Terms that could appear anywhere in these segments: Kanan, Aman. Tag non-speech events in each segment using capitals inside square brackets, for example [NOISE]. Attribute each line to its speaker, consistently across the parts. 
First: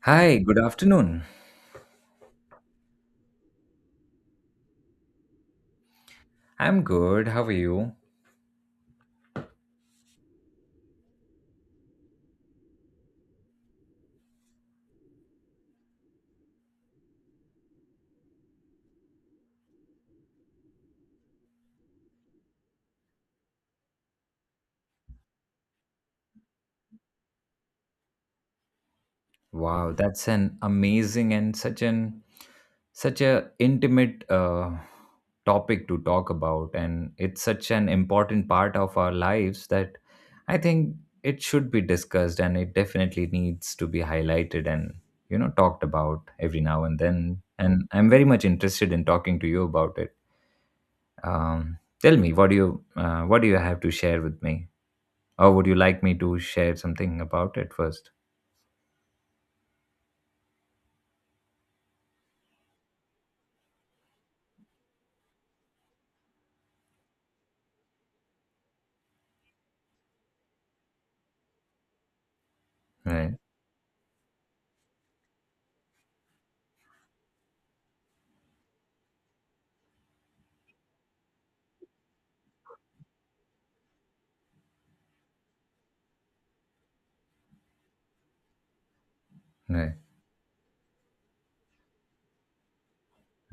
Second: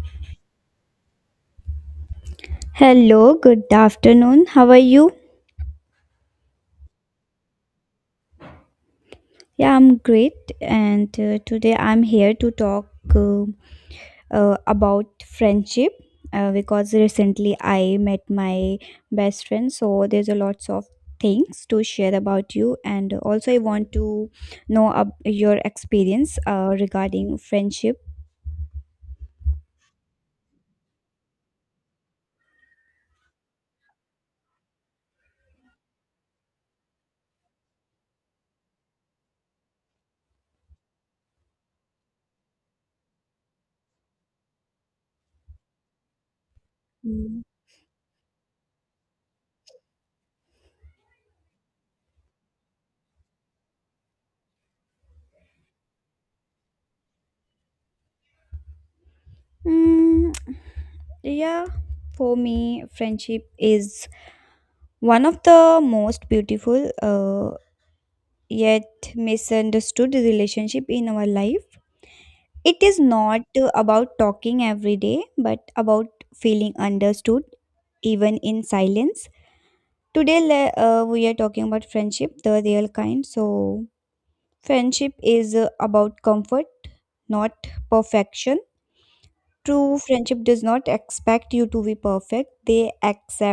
Speaker 1: Hi, good afternoon.
Speaker 2: Hello, good afternoon. How are you?
Speaker 1: I'm good. How are you?
Speaker 2: Yeah, I'm great. And today I'm here to talk uh, about friendship because recently I met my best friend. So there's a lots of things to share about you. And also, I want to know your experience regarding friendship.
Speaker 1: Wow, that's an amazing and such a intimate topic to talk about, and it's such an important part of our lives that I think it should be discussed, and it definitely needs to be highlighted and talked about every now and
Speaker 2: Mm.
Speaker 1: then. And I'm very much interested in talking to you about it. Tell me, what do you have to share with me? Or would you like me to share something about it first?
Speaker 2: Mm, yeah, for me, friendship is one of the most beautiful. Yet misunderstood relationship in our life. It is
Speaker 1: Right,
Speaker 2: not about talking every day, but about feeling understood even in silence. Today, we are talking about friendship, the real kind. So, friendship is about comfort, not perfection.
Speaker 1: right,
Speaker 2: True friendship does not expect you to be perfect, they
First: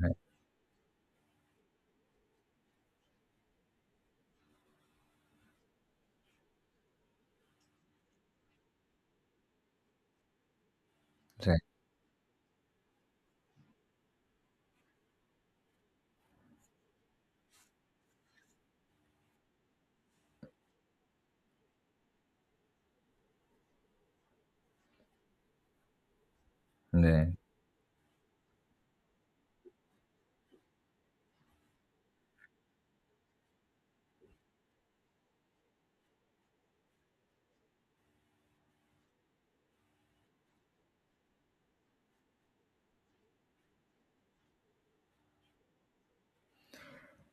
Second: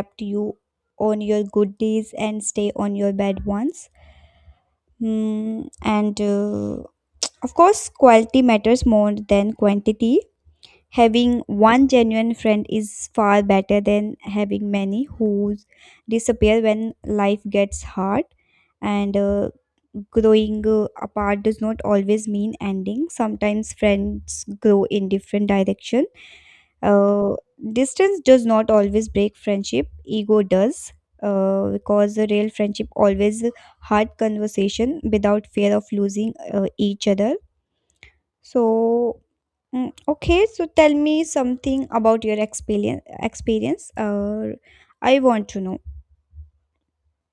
Speaker 1: right,
Speaker 2: you on your good days and stay on your bad ones. Hmm, and Of course, quality matters more than quantity. Having
Speaker 1: right,
Speaker 2: one genuine friend is far better than having many who disappear when life gets hard. And Growing apart does not always mean ending. Sometimes friends grow in different direction.
Speaker 1: right.
Speaker 2: Uh, Distance does not always break friendship. Ego does. Because a real friendship always hard conversation without fear of losing each other so, okay, so tell me something about your experience. Experience, I want to know.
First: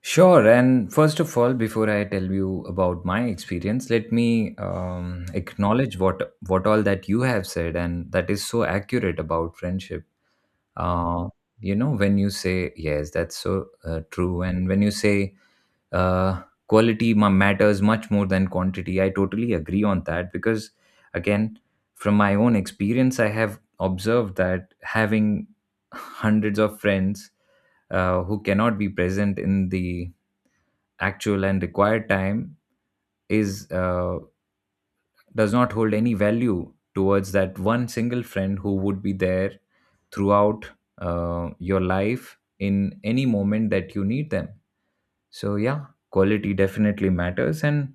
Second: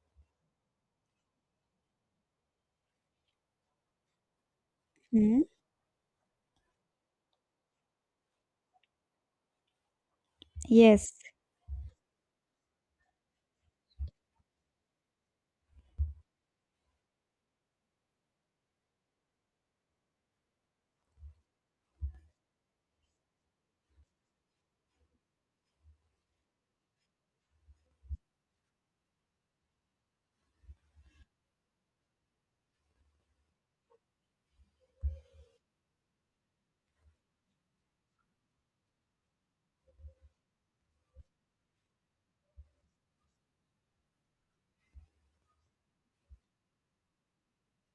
Speaker 1: Sure. And first of all, before I tell you about my experience, let me
Speaker 2: Hmm?
Speaker 1: acknowledge what all that you have said, and that is so accurate about friendship.
Speaker 2: Yes.
Speaker 1: uh, you know, when you say yes, that's so true. And when you say uh, quality matters much more than quantity, I totally agree on that because, again, from my own experience, I have observed that having [LAUGHS] hundreds of friends who cannot be present in the actual and required time is does not hold any value towards that one single friend who would be there throughout your life in any moment that you need them. So, yeah, quality definitely matters. And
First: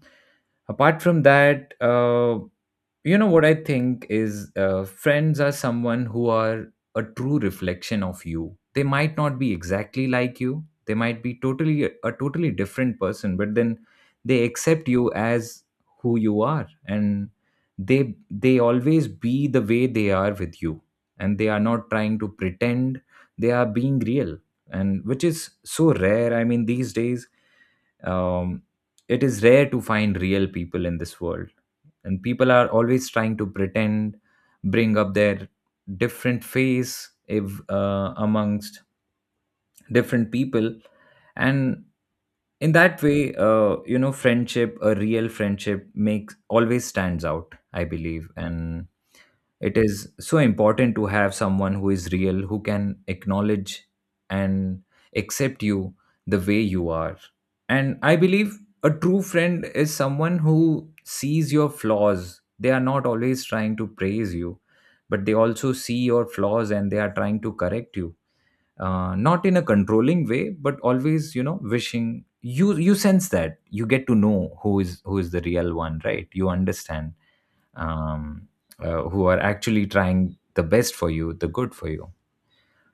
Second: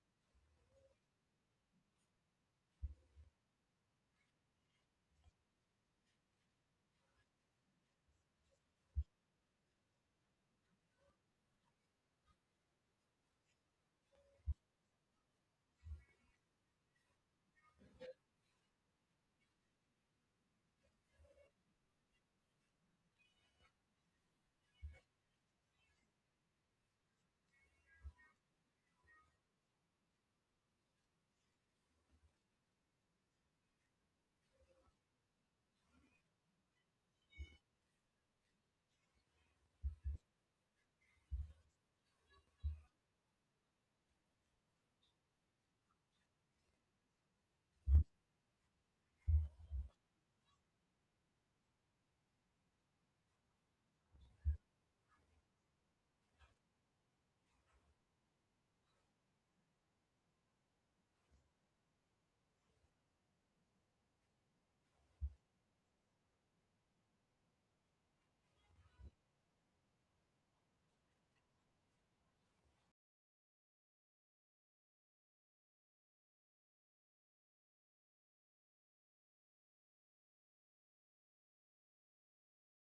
Speaker 1: apart from that, what I think is, friends are someone who are a true reflection of you. They might not be exactly like you, they might be totally a totally different person, but then they accept you as who you are, and they always be the way they are with you, and they are not trying to pretend. They are being real, and which is so rare. I mean, these days, um, it is rare to find real people in this world, and people are always trying to pretend, bring up their different face if, amongst different people. And in that way, friendship, a real friendship makes always stands out, I believe. And it is so important to have someone who is real, who can acknowledge and accept you the way you are. And I believe a true friend is someone who sees your flaws. They are not always trying to praise you, but they also see your flaws and they are trying to correct you, not in a controlling way, but always, wishing you. You sense that you get to know who is, who is the real one, right? You understand? um, who are actually trying the best for you, the good for you.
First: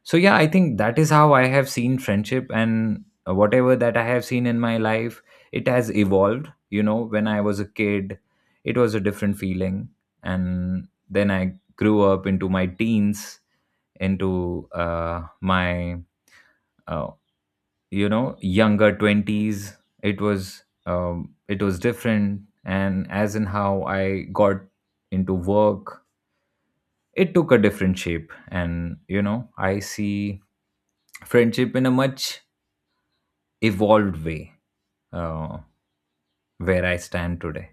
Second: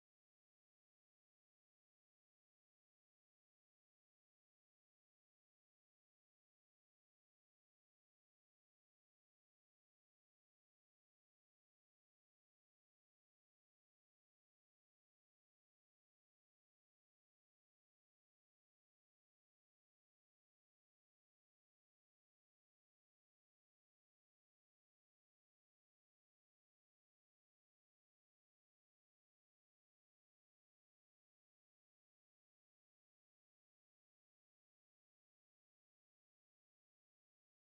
Speaker 1: So, yeah, I think that is how I have seen friendship. And whatever that I have seen in my life, it has evolved. You know, when I was a kid, it was a different feeling. And then I grew up into my teens, into uh, you know, younger 20s. It was different. And as in how I got into work, it took a different shape. And you know, I see friendship in a much evolved way, uh, where I stand today.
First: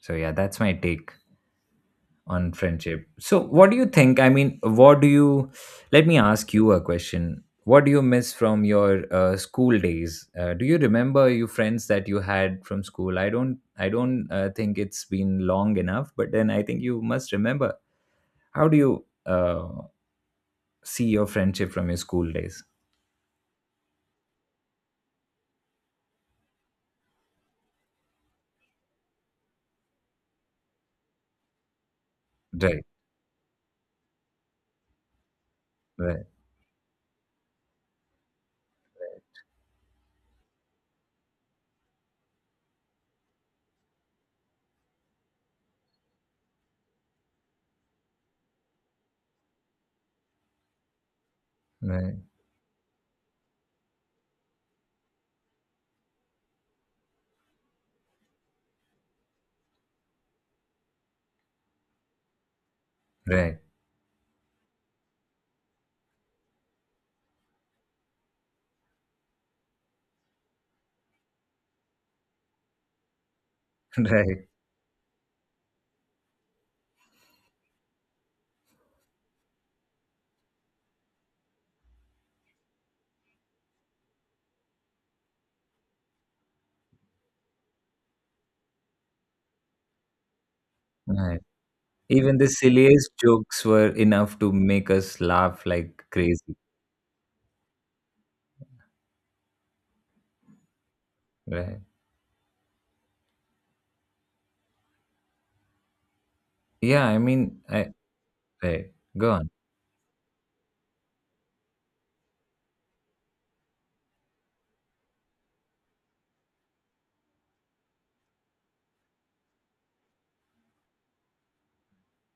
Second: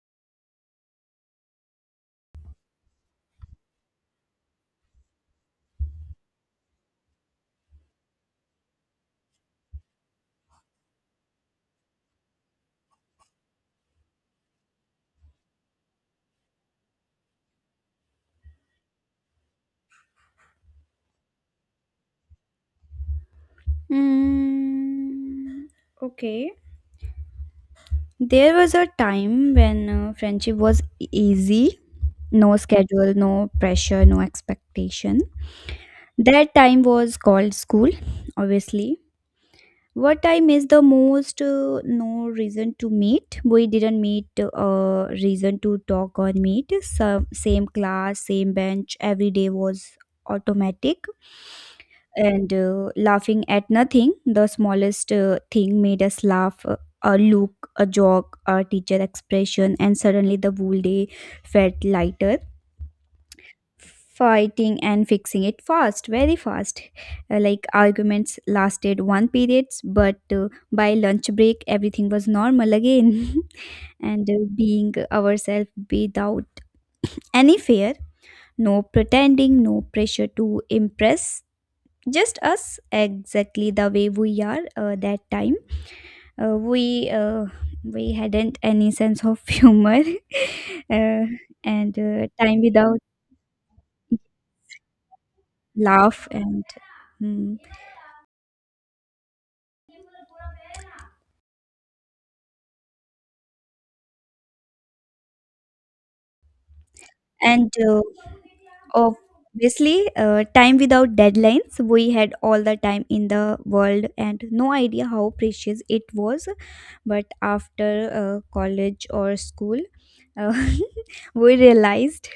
Speaker 1: So yeah, that's my take on friendship. So what do you think? I mean, what do you, let me ask you a question. What do you miss from your school days? Do you remember your friends that you had from school? I don't think it's been long enough, but then I think you must remember. How do you uh, see your friendship from your school days?
Speaker 2: Mm, okay. There was a time when friendship was easy, no
Speaker 1: Right,
Speaker 2: schedule, no pressure, no expectation.
Speaker 1: right,
Speaker 2: That time was called school, obviously. What time is the most no reason to meet? We didn't meet reason to talk or meet. Some, same class, same bench, every day was automatic.
Speaker 1: right,
Speaker 2: And laughing at nothing, the smallest thing made us laugh. A look, a joke, a teacher expression, and suddenly the whole day felt lighter,
Speaker 1: right,
Speaker 2: fighting and fixing it fast, very fast. Like arguments lasted one periods but by lunch break everything was normal again. [LAUGHS]
Speaker 1: [LAUGHS]
Speaker 2: And
Speaker 1: right,
Speaker 2: being ourselves without any fear, no pretending, no pressure to impress, just us exactly the way we are. That time uh, we uh, we hadn't any sense of [LAUGHS] humor. Uh,
Speaker 1: right.
Speaker 2: and
Speaker 1: Even the
Speaker 2: Time without
Speaker 1: silliest jokes were enough to make us laugh like
Speaker 2: laugh
Speaker 1: crazy.
Speaker 2: and mm.
Speaker 1: Right. Yeah, I mean,
Speaker 2: and
Speaker 1: I, right. Go on.
Speaker 2: Obviously time without deadlines, we had all the time in the world and no idea how precious it was. But after college or school, uh, [LAUGHS] we realized.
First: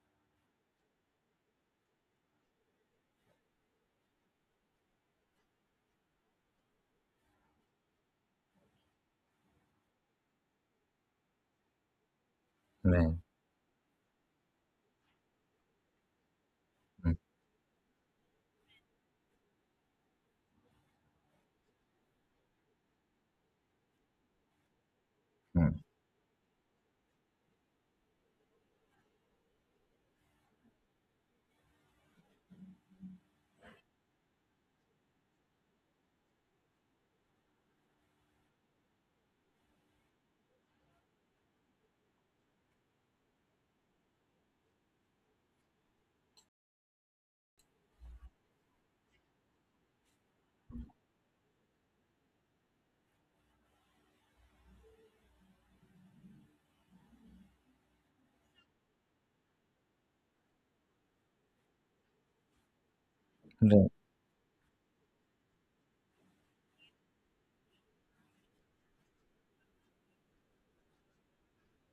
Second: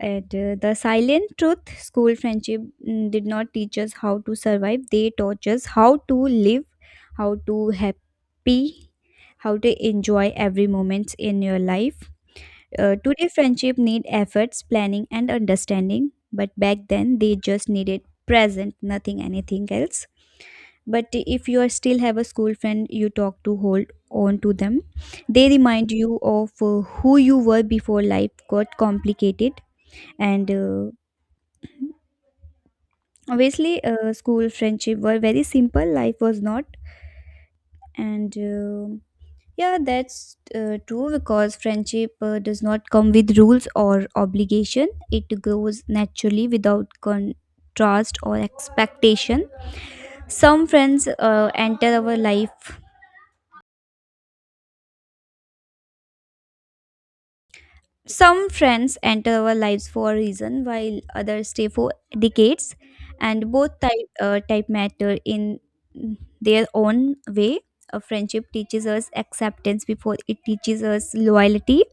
Speaker 2: And The silent truth: school friendship, did not teach us how to survive, they taught us how to live, how to happy, how to enjoy every moment in your life.
Speaker 1: Right.
Speaker 2: Today, friendship need efforts, planning, and understanding. But back
Speaker 1: mm,
Speaker 2: then, they just needed present, nothing, anything else. But if you are still have a school friend, you talk to hold on to them. They
Speaker 1: mm,
Speaker 2: remind you of who you were before life got complicated. And Obviously, school friendship were very simple. Life was not. And Yeah, that's true because friendship does not come with rules or obligation. It grows naturally without contrast or expectation. Some friends enter our life. Some friends enter our lives for a reason, while others stay for decades. And both
Speaker 1: Right.
Speaker 2: type matter in their own way. A friendship teaches us acceptance before it teaches us loyalty.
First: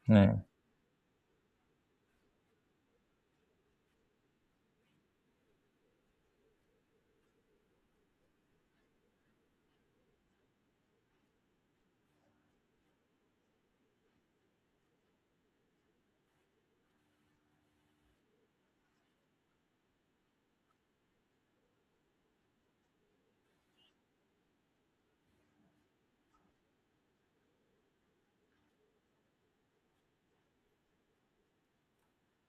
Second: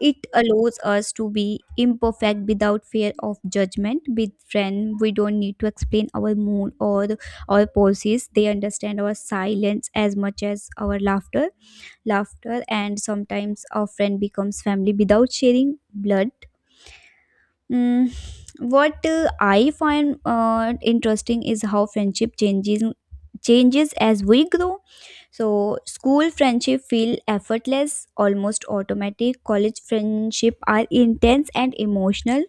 Speaker 2: It
Speaker 1: Right.
Speaker 2: allows us to be imperfect without fear of judgment. With friends, we don't need to explain our mood or our poses. They understand our silence as much as our laughter. Laughter, and sometimes our friend becomes family without sharing blood. Mm, what I find interesting is how friendship changes as we grow, so school friendship feel effortless, almost automatic, college friendship are intense and emotional,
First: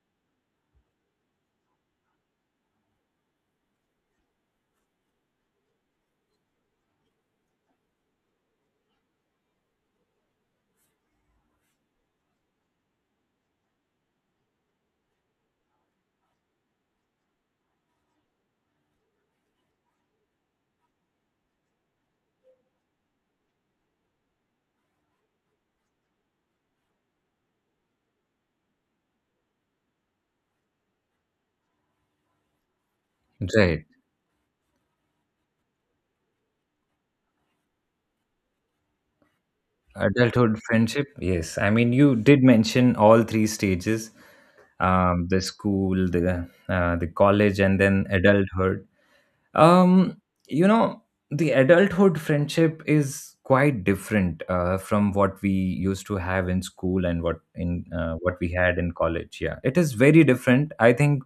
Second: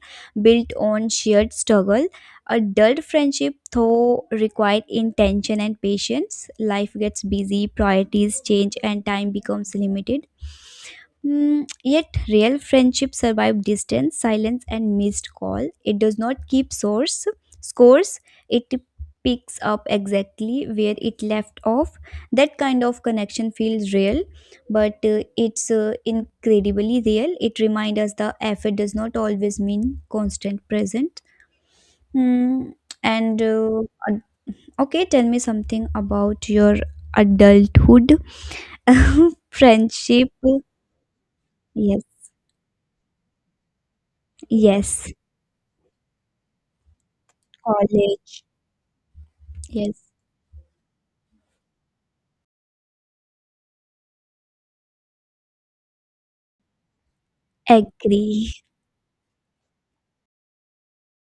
Speaker 2: built on shared struggle, adult friendship though require intention and patience, life gets busy, priorities change and time becomes limited. Yet real friendship survive distance, silence, and missed call. It does not keep source scores. It picks up exactly where it left off. That kind of connection feels real, but it's incredibly real. It reminds us the effort does not always mean constant present. Mm, and uh,
Speaker 1: Right.
Speaker 2: ad- okay, tell me something about your adulthood [LAUGHS] friendship.
Speaker 1: Adulthood friendship. Yes. I mean,
Speaker 2: Yes,
Speaker 1: you did mention all three stages,
Speaker 2: yes.
Speaker 1: the school, the college, and then
Speaker 2: College.
Speaker 1: adulthood.
Speaker 2: Yes,
Speaker 1: Um, you know, the adulthood friendship is quite different from what we used to have in school and what in what we
Speaker 2: agree.
Speaker 1: had in college. Yeah, it is very different. I think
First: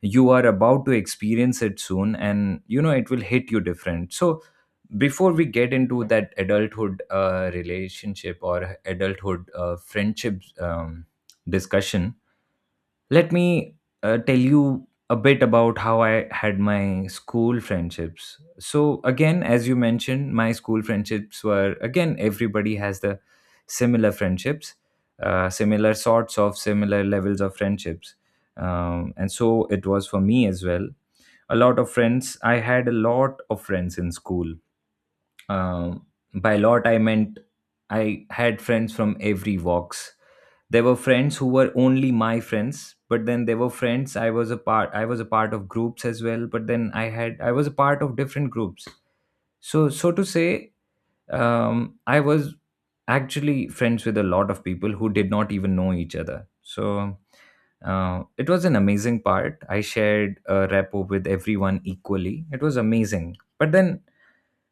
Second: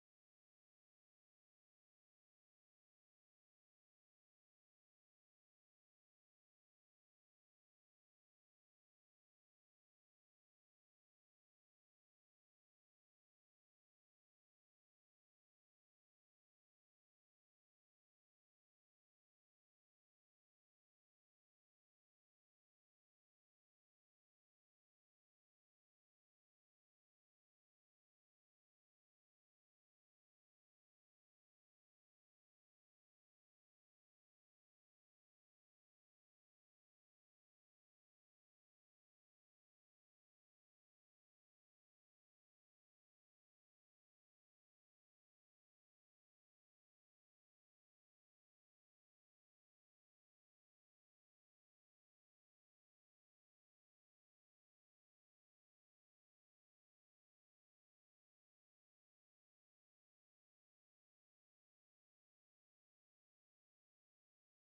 Speaker 1: you are about to experience it soon, and you know it will hit you different. So, before we get into that adulthood relationship or adulthood friendships, discussion, let me tell you a bit about how I had my school friendships. So, again, as you mentioned, my school friendships were, again, everybody has the similar friendships, similar sorts of, similar levels of friendships. And so it was for me as well. A lot of friends, I had a lot of friends in school. um, by lot, I meant I had friends from every walks. There were friends who were only my friends, but then there were friends I was a part of groups as well, but then I was a part of different groups. So, so to say, I was actually friends with a lot of people who did not even know each other. So it was an amazing part. I shared a repo with everyone equally. It was amazing. But then,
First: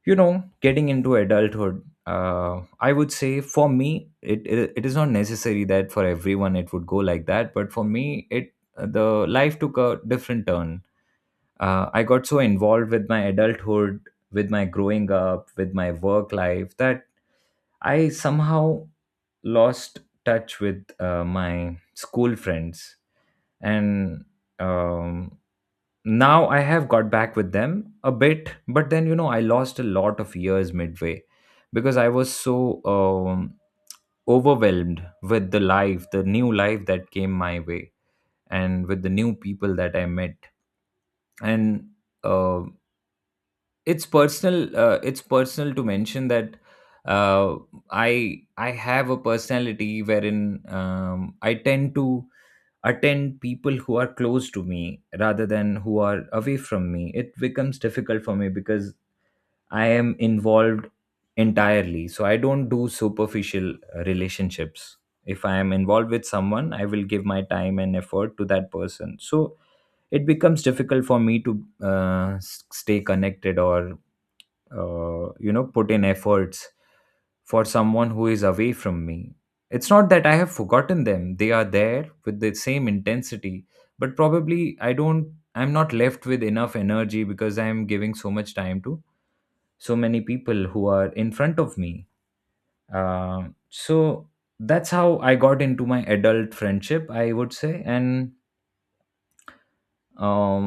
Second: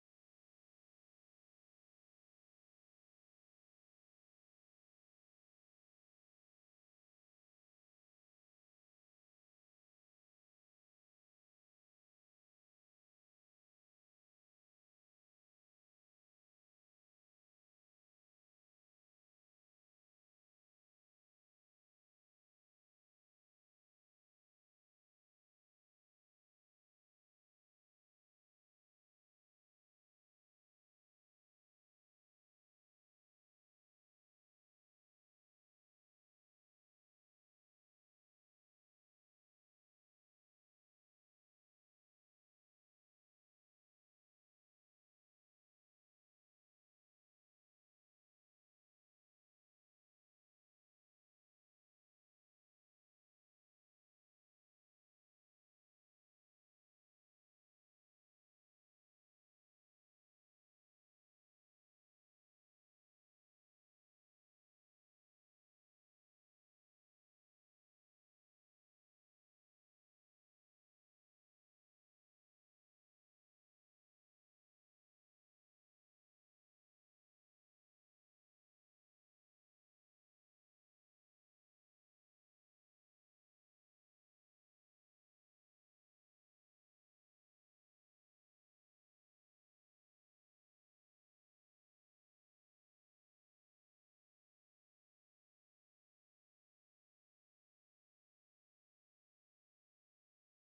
Speaker 1: you know, getting into adulthood, I would say for me, it is not necessary that for everyone it would go like that, but for me, it the life took a different turn. I got so involved with my adulthood, with my growing up, with my work life, that I somehow lost touch with my school friends. And um, now I have got back with them a bit, but then you know, I lost a lot of years midway because I was so overwhelmed with the life, the new life that came my way, and with the new people that I met. And uh, it's personal, to mention that, uh, I have a personality wherein I tend to attend people who are close to me rather than who are away from me. It becomes difficult for me because I am involved entirely, so I don't do superficial relationships. If I am involved with someone, I will give my time and effort to that person. So it becomes difficult for me to stay connected, or you know, put in efforts for someone who is away from me. It's not that I have forgotten them. They are there with the same intensity, but probably I don't, I'm not left with enough energy because I am giving so much time to so many people who are in front of me. Um so that's how I got into my adult friendship, I would say. And um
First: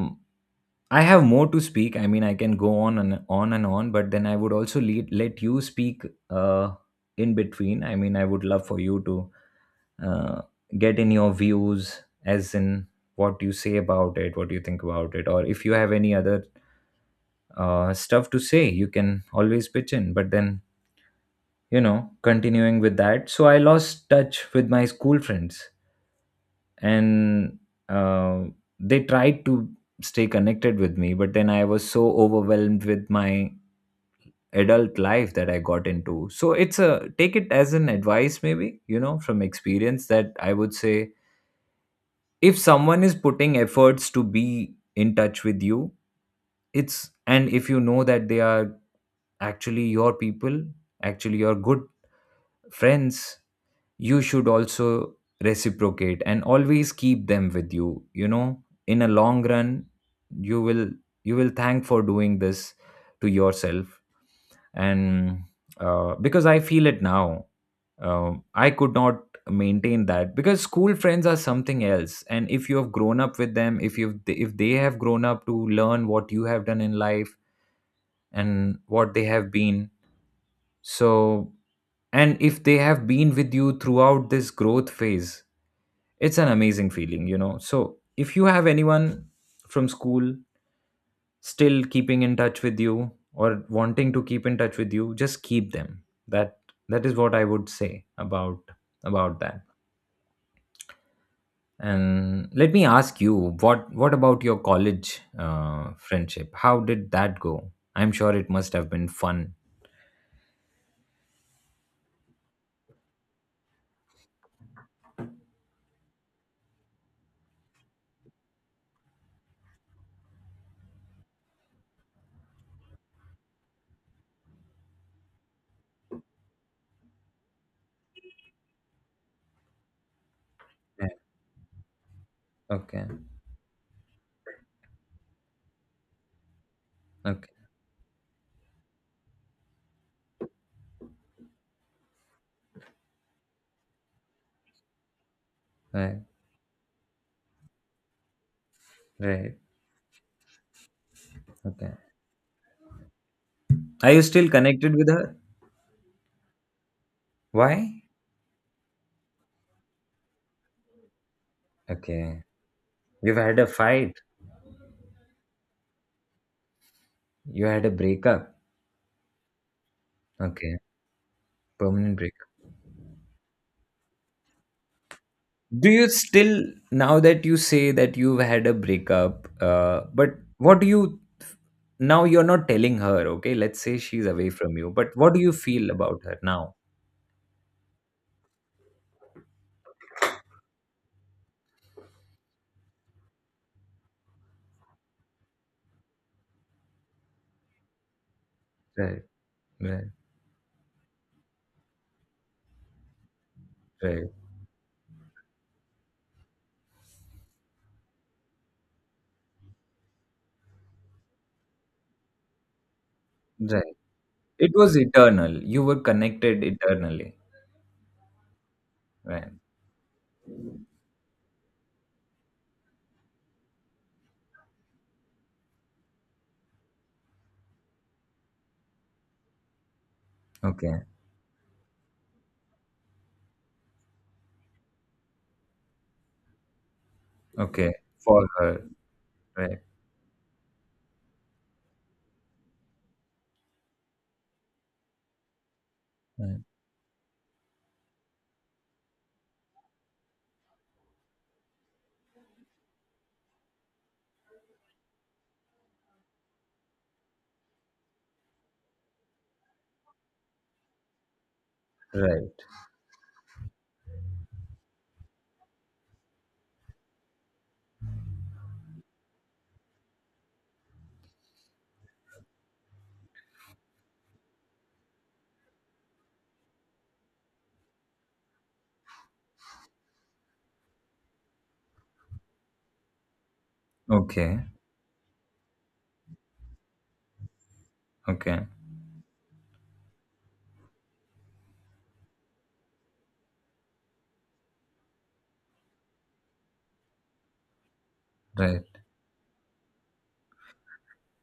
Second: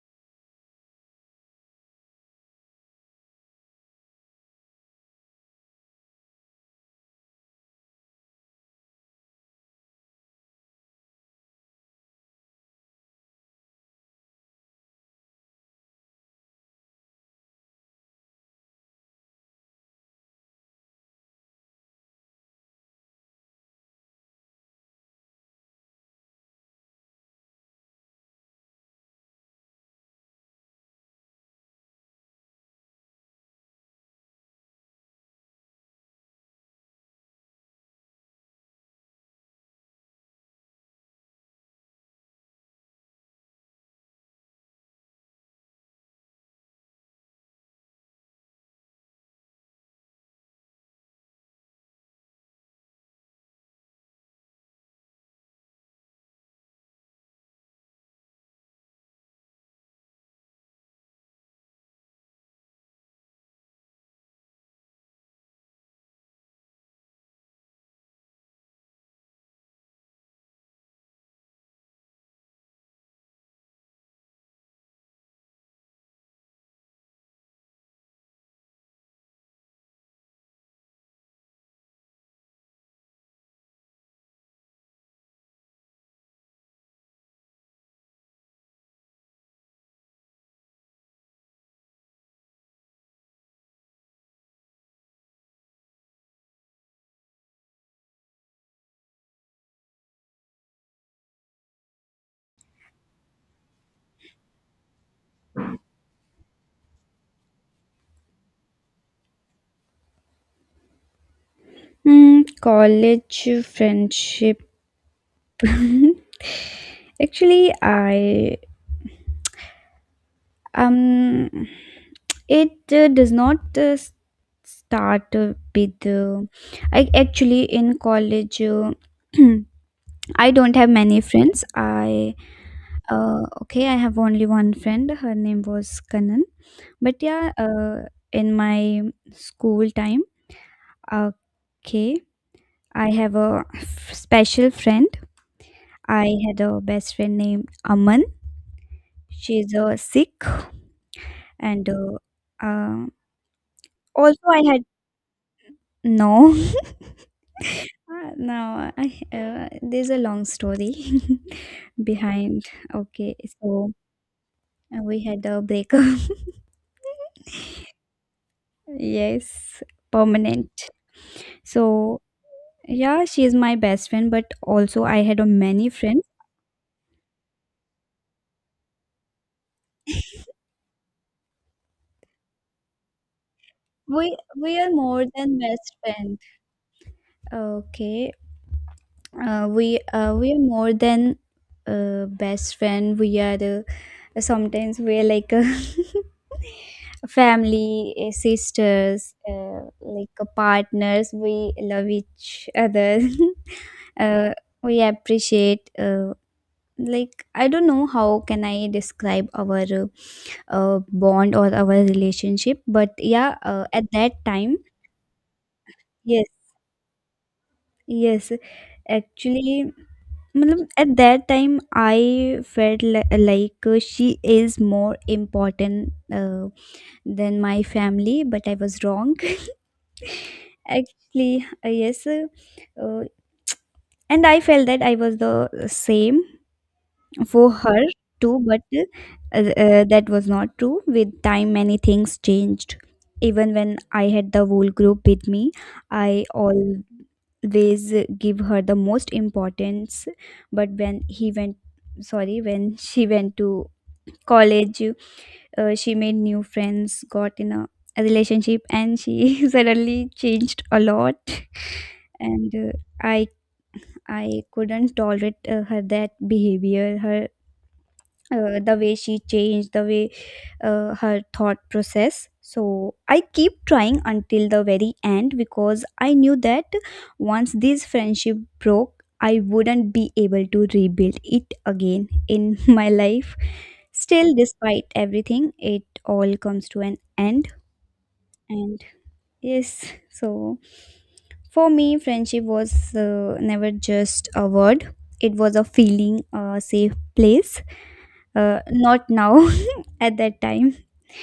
Speaker 1: I have more to speak. I mean, I can go on and on and on, but then I would also let you speak uh in between. I mean, I would love for you to uh, get in your views as in what you say about it, what you think about it, or if you have any other stuff to say, you can always pitch in. But then, you know, continuing with that, so I lost touch with my school friends. And uh, they tried to stay connected with me, but then I was so overwhelmed with my adult life that I got into. So it's a, take it as an advice maybe, you know, from experience, that I would say if someone is putting efforts to be in touch with you, it's, and if you know that they are actually your people, actually your good friends, you should also reciprocate and always keep them with you. You know, in a long run, you will, you will thank for doing this to yourself. And because I feel it now. I could not maintain that, because school friends are something else. And if you have grown up with them, if they have grown up to learn what you have done in life and what they have been. So and if they have been with you throughout this growth phase, it's an amazing feeling, you know. So if you have anyone from school still keeping in touch with you or wanting to keep in touch with you, just keep them. that that is what I would say about that. And let me ask you, what about your college friendship? How did that go? I'm sure it must have been fun.
Speaker 2: College friendship. [LAUGHS] Actually, I um, it does not start with. I actually in college. [CLEARS THROAT] I don't have
Speaker 1: Yeah.
Speaker 2: many friends. I
Speaker 1: Okay.
Speaker 2: Okay. I have only one friend. Her name was Kanan. But yeah,
Speaker 1: Okay.
Speaker 2: in my school time, okay, I have a special friend.
Speaker 1: Right.
Speaker 2: I had a best friend named Aman.
Speaker 1: Right.
Speaker 2: She's a Sikh, and
Speaker 1: Okay.
Speaker 2: uh,
Speaker 1: Are you
Speaker 2: also
Speaker 1: still
Speaker 2: I had
Speaker 1: connected with her?
Speaker 2: no, [LAUGHS]
Speaker 1: Why?
Speaker 2: No. There's a long story [LAUGHS]
Speaker 1: Okay.
Speaker 2: behind. Okay,
Speaker 1: You've had a
Speaker 2: so
Speaker 1: fight?
Speaker 2: we had a breakup. [LAUGHS]
Speaker 1: You had a breakup?
Speaker 2: Yes, permanent.
Speaker 1: Okay, permanent
Speaker 2: So
Speaker 1: breakup.
Speaker 2: yeah, she is my best friend, but also I had a many
Speaker 1: Do you
Speaker 2: friends.
Speaker 1: still, now that you say that you've had a breakup,
Speaker 2: [LAUGHS]
Speaker 1: but what do you, now you're not telling her, okay? Let's say she's
Speaker 2: we
Speaker 1: away
Speaker 2: we
Speaker 1: from
Speaker 2: are
Speaker 1: you, but
Speaker 2: more
Speaker 1: what do you
Speaker 2: than
Speaker 1: feel
Speaker 2: best
Speaker 1: about
Speaker 2: friend.
Speaker 1: her now?
Speaker 2: Okay, we are more than best friend, we are sometimes we're like a [LAUGHS] family,
Speaker 1: Right,
Speaker 2: sisters,
Speaker 1: right,
Speaker 2: like partners, we love each other. [LAUGHS]
Speaker 1: right,
Speaker 2: uh, we appreciate, like I don't know how can I describe our bond or our relationship, but yeah,
Speaker 1: right.
Speaker 2: at that
Speaker 1: It
Speaker 2: time,
Speaker 1: was eternal. You were
Speaker 2: yes,
Speaker 1: connected eternally.
Speaker 2: yes.
Speaker 1: Right.
Speaker 2: Actually, I mean, at that time I felt like she is more important than my family, but I was wrong. [LAUGHS]
Speaker 1: Okay,
Speaker 2: Actually, uh, and I felt that I was the same for
Speaker 1: okay.
Speaker 2: her
Speaker 1: For
Speaker 2: too, but
Speaker 1: her. Right,
Speaker 2: that was not true, with time many things changed, even when I had the whole group with me I
Speaker 1: right,
Speaker 2: always give her the most importance, but when he went, sorry when [LAUGHS] she went to college, she made new friends, got in a relationship and she [LAUGHS] suddenly changed a lot.
Speaker 1: right.
Speaker 2: And uh, i i couldn't tolerate her that behavior, her the way she changed, the way her thought process, so I keep trying until the very end because I knew that once this friendship broke I wouldn't be able to rebuild it again in [LAUGHS] my life. Still,
Speaker 1: Okay,
Speaker 2: despite everything it all comes to an end,
Speaker 1: okay,
Speaker 2: and yes, so for me friendship was never just a word, it was a feeling, a safe place,
Speaker 1: right.
Speaker 2: not now, [LAUGHS] at that time.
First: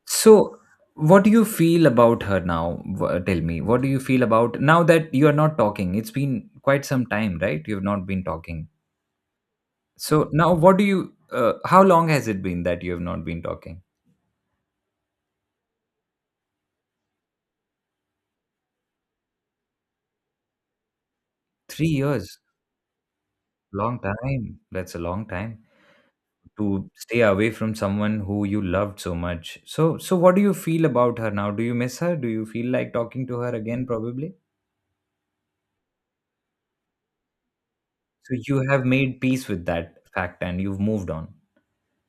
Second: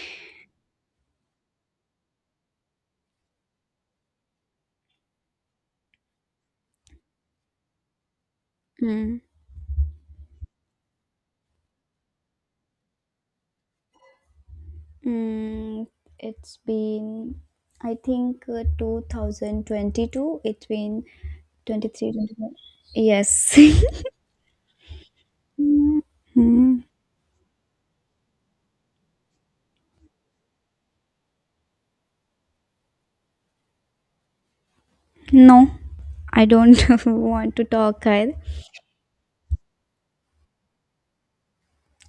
Speaker 1: So, what do you feel about her now? W- Tell me, what do you feel about now that you are not talking? It's been quite some time, right? You have not been talking.
Speaker 2: Mm.
Speaker 1: So now, what do you? How long has it been that you have not been talking?
Speaker 2: Mm, it's been, I think, 2022. It's been
Speaker 1: Three
Speaker 2: 23,
Speaker 1: years.
Speaker 2: 24. Yes.
Speaker 1: Long
Speaker 2: [LAUGHS]
Speaker 1: time. That's a long time
Speaker 2: Mm, mm,
Speaker 1: to stay away from someone who you loved so much. So, so what do you feel about her now? Do you miss her? Do you feel like talking to her again? Probably.
Speaker 2: no, I don't [LAUGHS] want to talk, Kyle.
Speaker 1: So you have made peace with that fact and you've moved on.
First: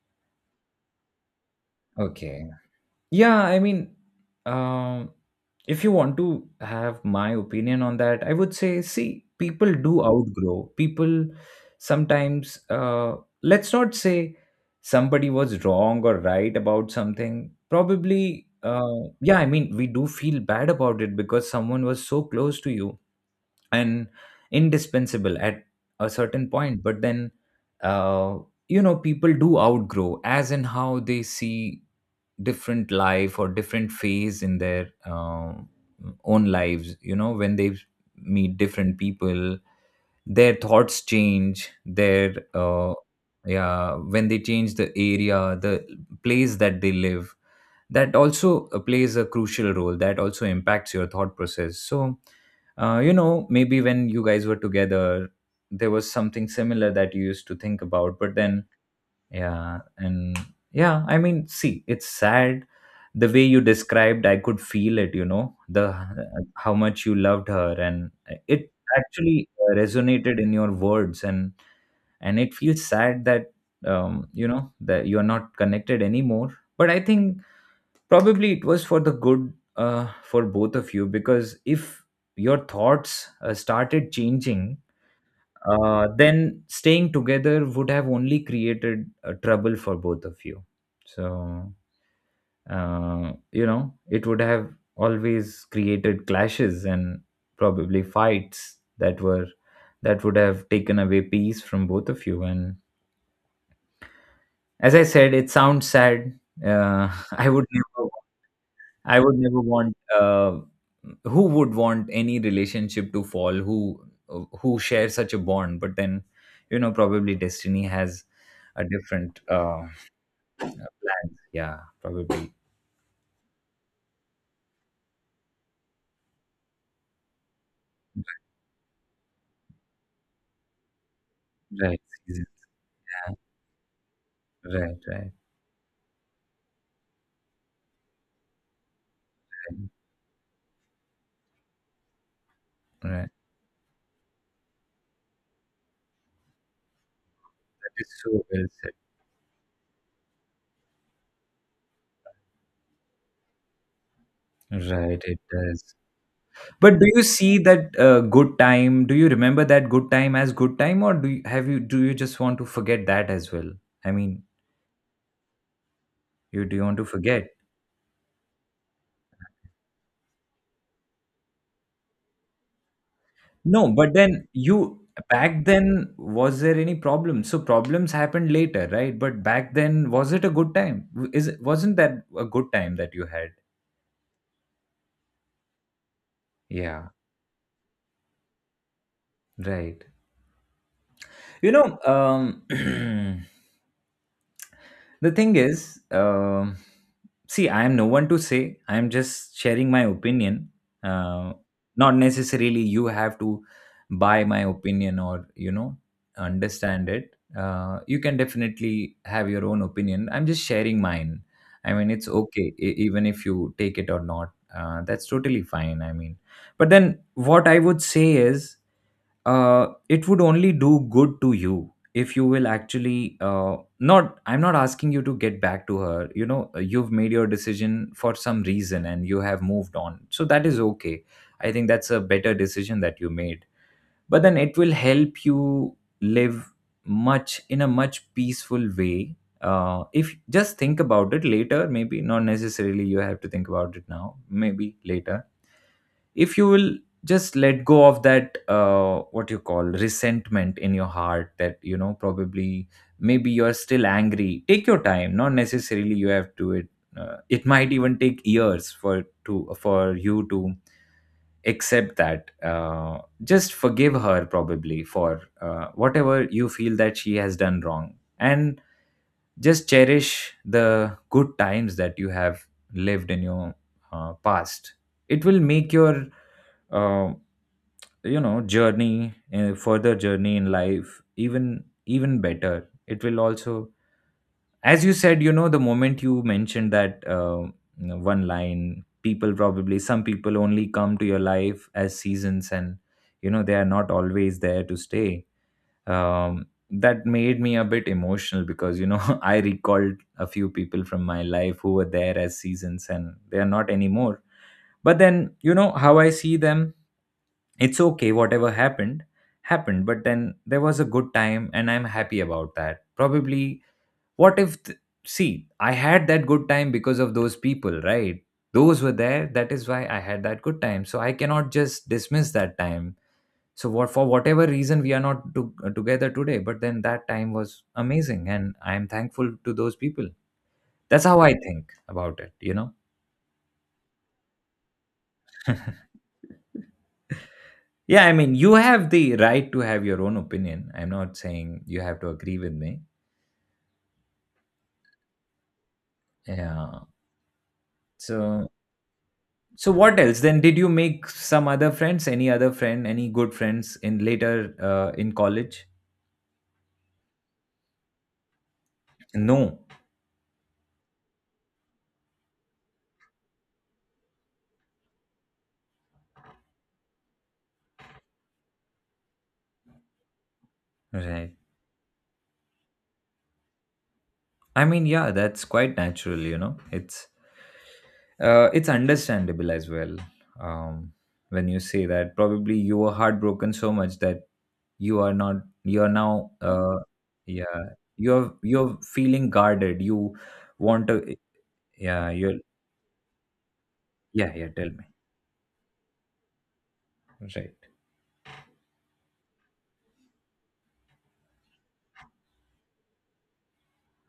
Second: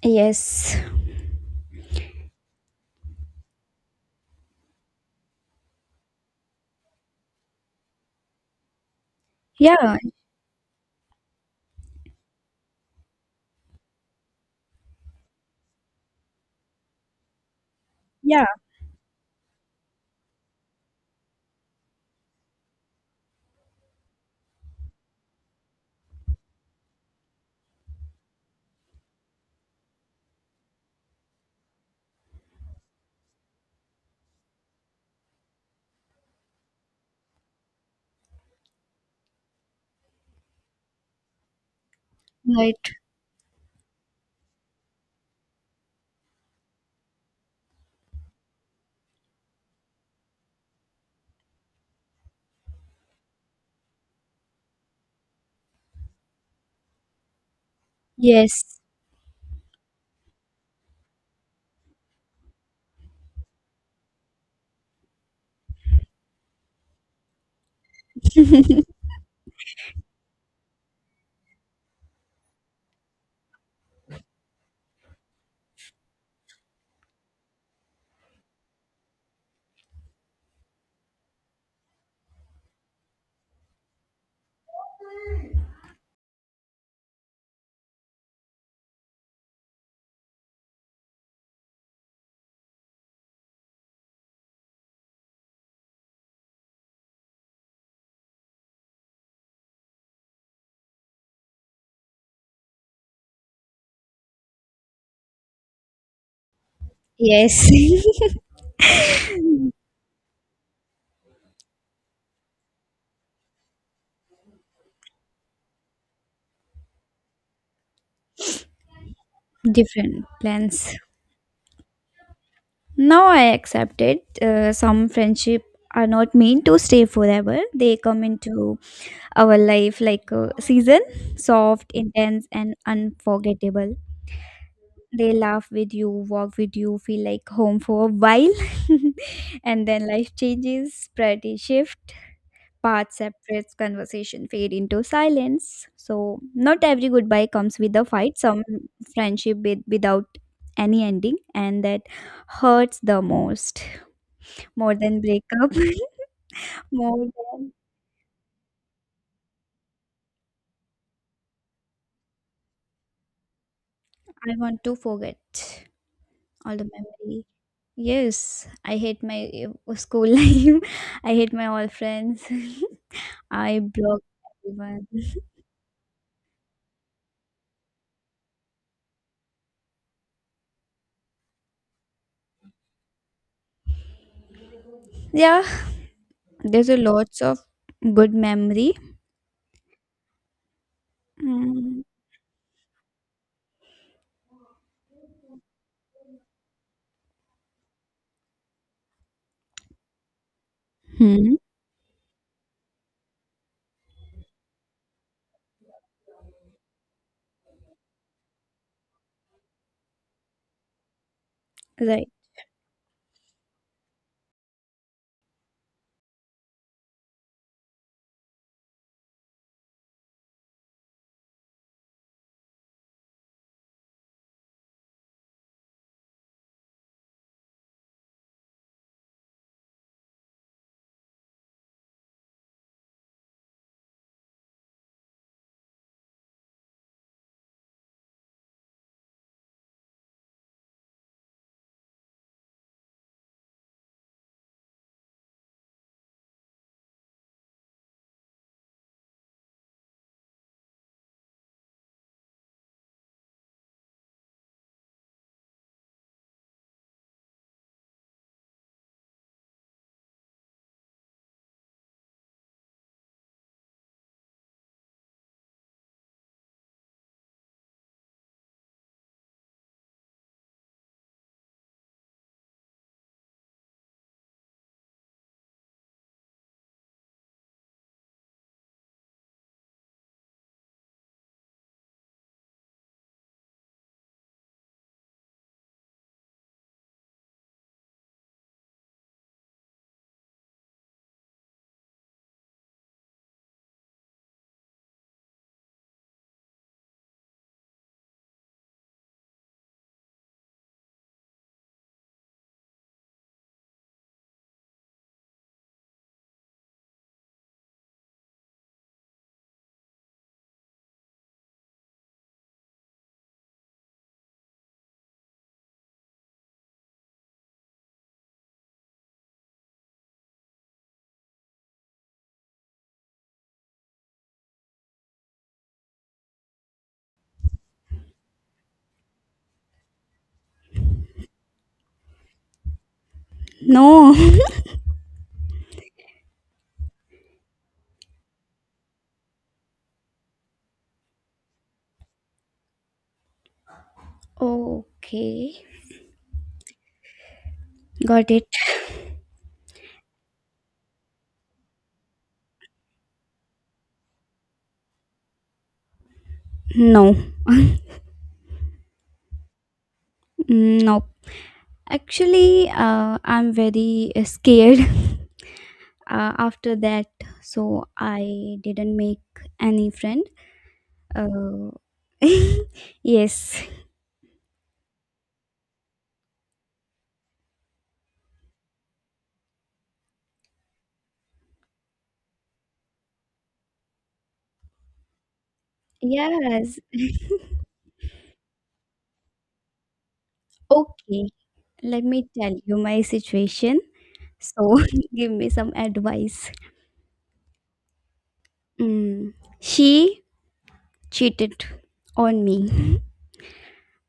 Speaker 2: Yes.
Speaker 1: Okay. Yeah, I mean, um, if you want to have my opinion on that, I would say, see, people
Speaker 2: Yeah,
Speaker 1: do outgrow. People sometimes, let's not say somebody was wrong or right about something.
Speaker 2: yeah,
Speaker 1: Probably, yeah, I mean, we do feel bad about it because someone was so close to you and indispensable at a certain point but then uh, you know people do outgrow as in how they see different life or different phase in their own lives, you know, when they meet different people, their thoughts change, their
Speaker 2: right.
Speaker 1: yeah, when they change the area, the place that they live, that also plays a crucial role, that also impacts your thought process. So you know, maybe when you guys were together there was something similar that you used to think about, but then
Speaker 2: Yes,
Speaker 1: yeah, and yeah, I mean, see, it's sad the way you described. I could feel it, you know, the how much you loved her, and it actually resonated in your words, and it feels sad that you know that you are not connected anymore. But I think probably it was for the good for both of you, because if your thoughts started changing, then staying together would have only created trouble for both of you. So, you know, it would have always created clashes and probably fights that would have taken away peace from both of you. And as I said, it sounds sad. Uh, [LAUGHS] I would
Speaker 2: yes.
Speaker 1: never I would never want. Who would want any relationship to fall? Who share such a bond? But then, you know, probably destiny has a different
Speaker 2: [LAUGHS] Different plans.
Speaker 1: plans. Yeah, probably.
Speaker 2: Now I accept it. Some friendship are not meant to stay forever. They come into our life like a season, soft,
Speaker 1: Right, season,
Speaker 2: intense and
Speaker 1: yeah.
Speaker 2: unforgettable,
Speaker 1: Right, right,
Speaker 2: they laugh with you, walk with you, feel like home for a while, [LAUGHS] and
Speaker 1: right,
Speaker 2: then life changes, priority shift, path
Speaker 1: right.
Speaker 2: separates, conversation fade into silence, so not every goodbye comes
Speaker 1: That
Speaker 2: with a
Speaker 1: is
Speaker 2: fight.
Speaker 1: so
Speaker 2: Some
Speaker 1: well said.
Speaker 2: friendship with, without any ending, and that hurts the most, more than
Speaker 1: Right, it
Speaker 2: breakup.
Speaker 1: does.
Speaker 2: [LAUGHS]
Speaker 1: But do you
Speaker 2: More
Speaker 1: see
Speaker 2: than
Speaker 1: that good time? Do you remember that good time as good time, or do you, have you do you just want to forget that as well? I mean,
Speaker 2: I want to forget
Speaker 1: you do
Speaker 2: all
Speaker 1: you
Speaker 2: the
Speaker 1: want to
Speaker 2: memories.
Speaker 1: forget?
Speaker 2: Yes, I hate my school [LAUGHS] life. I hate my all friends. [LAUGHS] I
Speaker 1: No, but
Speaker 2: block
Speaker 1: then you
Speaker 2: everyone. [LAUGHS]
Speaker 1: back then was there any problem? So problems happened later, right? But back then, was it a good time? W- Is it- wasn't that a good time that you had?
Speaker 2: Yeah, there's a
Speaker 1: Yeah,
Speaker 2: lots of good memory.
Speaker 1: right. You know,
Speaker 2: Mm.
Speaker 1: [CLEARS THROAT] the thing is, see, I am no one to say. I am just sharing my opinion. Uh,
Speaker 2: Hmm.
Speaker 1: Not necessarily you have to buy my opinion, or you know, understand it. You can definitely have your own opinion. I'm just sharing mine. I mean,
Speaker 2: Right.
Speaker 1: it's okay, e- even if you take it or not. That's totally fine. I mean, but then what I would say is it would only do good to you if you will actually not, I'm not asking you to get back to her, you know. You've made your decision for some reason and you have moved on, so that is okay. I think that's a better decision that you made, but then it will help you live much in a much peaceful way if just think about it later. Maybe not necessarily you have to think about it now, maybe later. If you will just let go of that what you call resentment in your heart, that you know probably maybe you're still angry. Take your time, not necessarily you have to it. It might even take years for you to accept that. Just forgive her probably for whatever you feel that she has done wrong, and just cherish the good times that you have lived in your past. It will make your uh, you know journey, further journey in life, even better. It will also, as you said, you know, the moment you mentioned that you know, one line, people probably some people only come to your life as seasons and you know they are not always there to stay. That made me a bit emotional, because you know, [LAUGHS] I recalled a few people from my life who were there as seasons and they are not anymore. But then you know how I see them, it's okay. Whatever happened happened, but then there was a good time and I'm happy about that. Probably what if th- see, I had that good time because of those people, right? Those were there, that is why I had that good time, so I cannot just dismiss that time. So what, for whatever reason we are not together today, but then that time was amazing and I am thankful to those people. That's how I think about it, you know.
Speaker 2: No. [LAUGHS]
Speaker 1: [LAUGHS] Yeah, I mean, you have the right to have your own opinion. I'm not saying you have to agree with me.
Speaker 2: Okay.
Speaker 1: Yeah.
Speaker 2: Got it.
Speaker 1: So, so what else? Then did you make some other friends? Any other friend? Any good friends in later in college?
Speaker 2: No.
Speaker 1: No.
Speaker 2: Mm, nope. Actually, I'm very scared [LAUGHS] after that, so I didn't make any friend.
Speaker 1: Right.
Speaker 2: Uh, [LAUGHS] yes.
Speaker 1: I mean, yeah, that's quite natural. You know, it's understandable as well. Um, when you say that, probably you were heartbroken so much that you are not, you are now
Speaker 2: Yes.
Speaker 1: yeah, you're feeling guarded. You want to
Speaker 2: Okay. Let
Speaker 1: yeah,
Speaker 2: me
Speaker 1: you're
Speaker 2: tell you my situation.
Speaker 1: yeah, yeah, tell
Speaker 2: So
Speaker 1: me.
Speaker 2: [LAUGHS] give me some advice.
Speaker 1: Right,
Speaker 2: Mm. She cheated on me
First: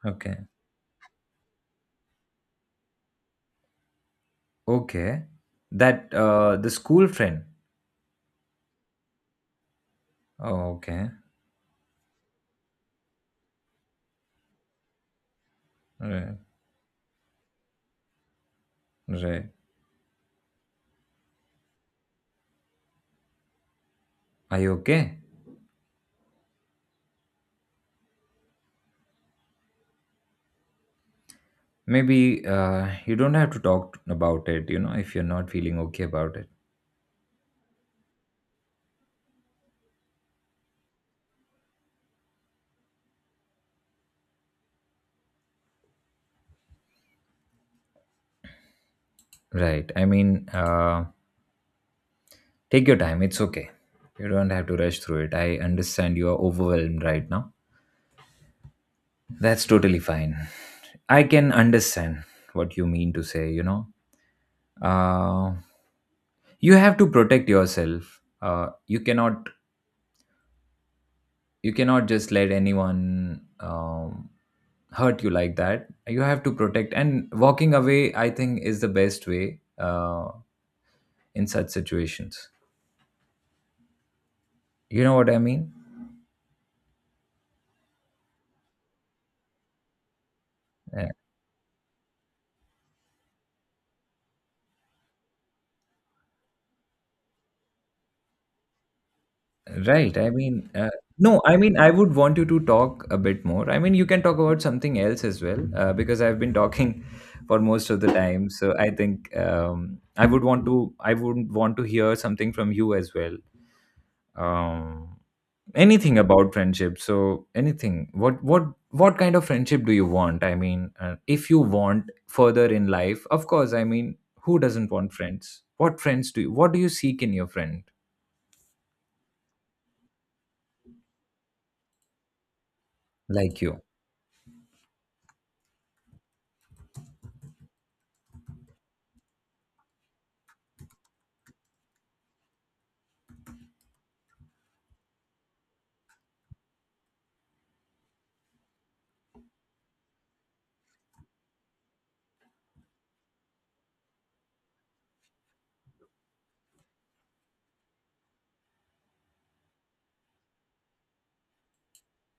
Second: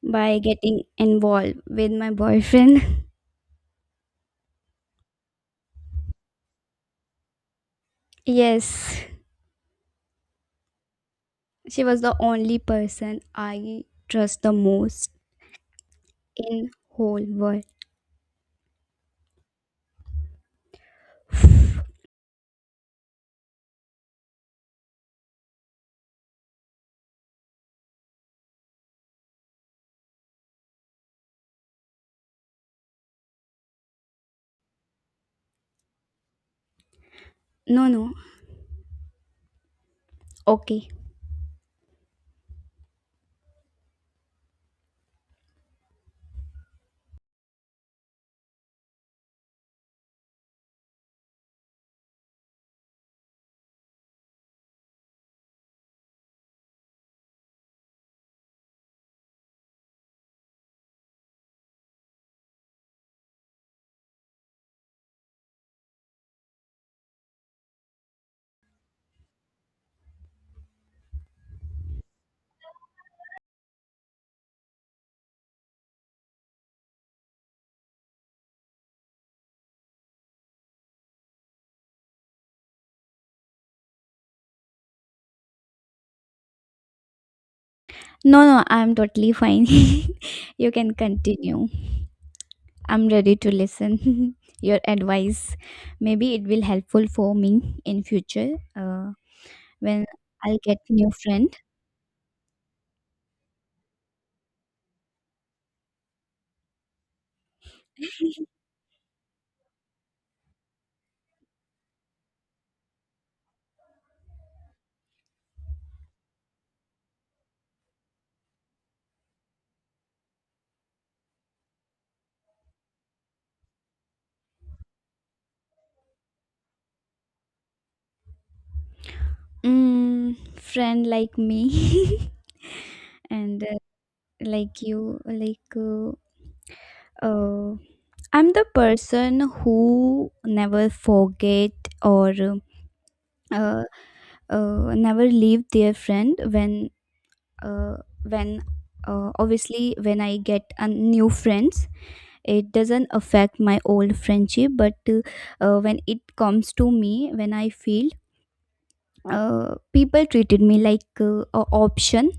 Speaker 1: okay,
Speaker 2: by getting involved with my boyfriend. [LAUGHS]
Speaker 1: okay, that the school friend.
Speaker 2: Yes,
Speaker 1: Oh, okay.
Speaker 2: she was the only person I trust the most
Speaker 1: Right,
Speaker 2: in whole world.
Speaker 1: right. Are you okay? Maybe you don't have to talk about it, you know, if you're not feeling okay about it.
Speaker 2: No, no. Okay.
Speaker 1: Right, I mean, take your time, it's okay. You don't have to rush through it, I understand you are overwhelmed right now. That's totally fine. I can understand what you mean to say, you know. Uh, you have to protect yourself. You cannot, you cannot just let anyone hurt you like that. You have to protect, and walking away I think is the best way in such situations. You know what I mean?
Speaker 2: No, no, I'm totally fine. [LAUGHS] You can continue. I'm ready to listen [LAUGHS] your advice. Maybe it will helpful for me in future when
Speaker 1: Right. I
Speaker 2: I'll
Speaker 1: mean,
Speaker 2: get new
Speaker 1: no,
Speaker 2: friend.
Speaker 1: I mean, I would want you to talk a bit more. I mean, you can talk about something else as well, because I've been talking [LAUGHS] for most of the
Speaker 2: [LAUGHS]
Speaker 1: time. So I think I would want to, I would want to hear something from you as well. Um, Anything about friendship. So anything. What kind of friendship do you want? I mean, if you want further in life, of course. I mean, who doesn't want friends? What friends do you? What do you seek in your friend?
Speaker 2: Friend like me [LAUGHS] and
Speaker 1: Like you,
Speaker 2: like you, like uh, I'm the person who never forget or uh, never leave their friend uh, when obviously when I get a new friends it doesn't affect my old friendship. But When it comes to me, when I feel people treated me like a option,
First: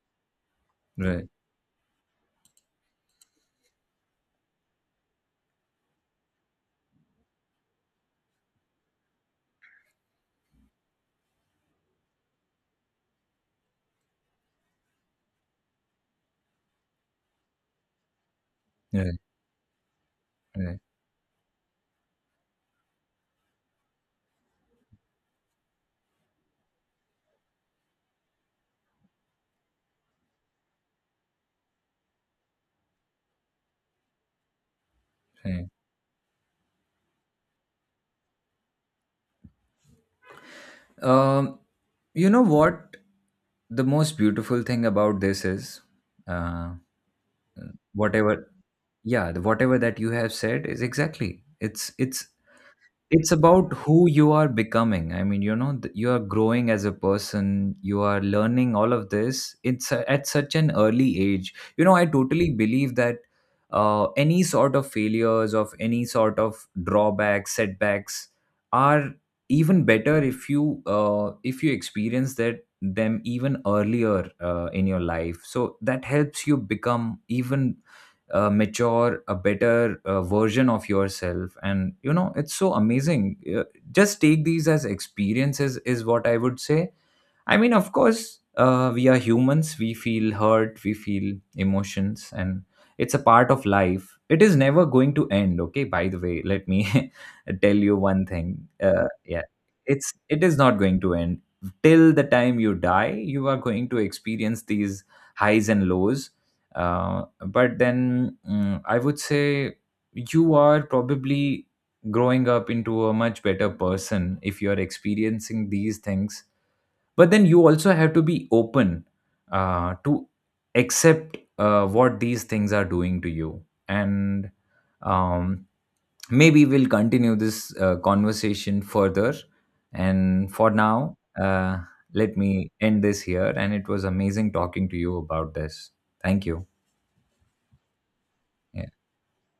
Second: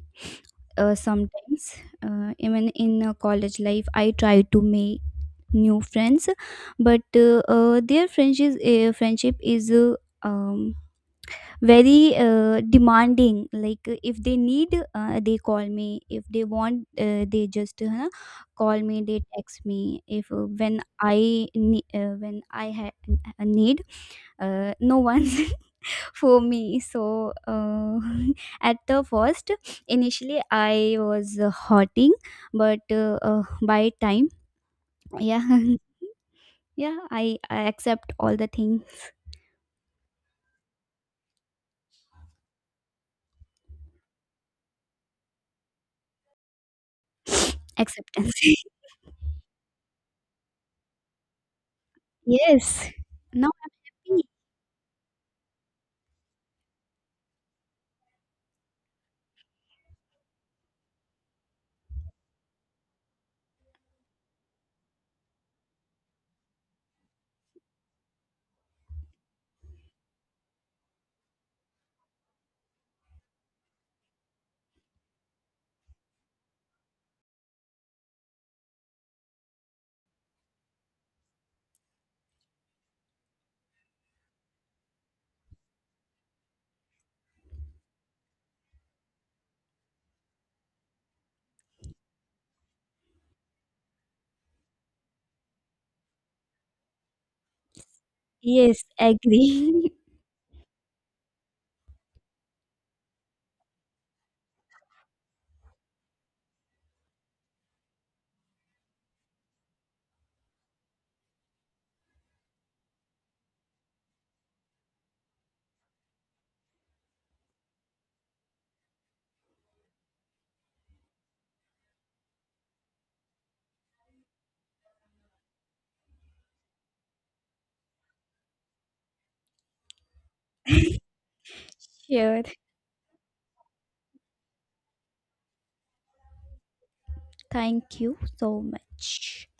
Speaker 1: right?
Speaker 2: sometimes, even in college life I try to make new friends, but their friendship is um, very demanding, like if they need they call me, if they want they just call me,
Speaker 1: Right.
Speaker 2: they text me if when
Speaker 1: Right.
Speaker 2: I when I had a need, no one [LAUGHS] for me. So [LAUGHS] at the first, initially I was hurting, but by time yeah,
Speaker 1: Right.
Speaker 2: [LAUGHS] yeah I accept all the things.
Speaker 1: Um, you know what? The most beautiful thing about this is, uh,
Speaker 2: [SNIFFS] Acceptance.
Speaker 1: whatever,
Speaker 2: [LAUGHS]
Speaker 1: yeah, whatever that you have said is exactly. It's
Speaker 2: Yes,
Speaker 1: it's
Speaker 2: now
Speaker 1: about who
Speaker 2: happy.
Speaker 1: you are becoming. I mean, you know, th- you are growing as a person, you are learning all of this. At such an early age, you know, I totally believe that any sort of failures of any sort of drawbacks setbacks are even better if you experience that them even earlier in your life, so that helps you become even mature, a better version of yourself, and you know it's so amazing. Just take these as experiences is what I would say. I mean, of course, we are humans. We feel hurt, we feel emotions, and it's a part of life. It is never going to end, okay? By the way, let me [LAUGHS] tell you one thing.
Speaker 2: Yes,
Speaker 1: Yeah,
Speaker 2: agree. [LAUGHS]
Speaker 1: it's it is not going to end till the time you die. You are going to experience these highs and lows. But then mm, I would say you are probably growing up into a much better person if you are experiencing these things, but then you also have to be open to accept what these things are doing to you, and um, maybe we'll continue this conversation further, and for now let
Speaker 2: Sure.
Speaker 1: me end this here. And it was amazing talking to you about this. Thank you.
Speaker 2: Thank you so
Speaker 1: Yeah.
Speaker 2: much.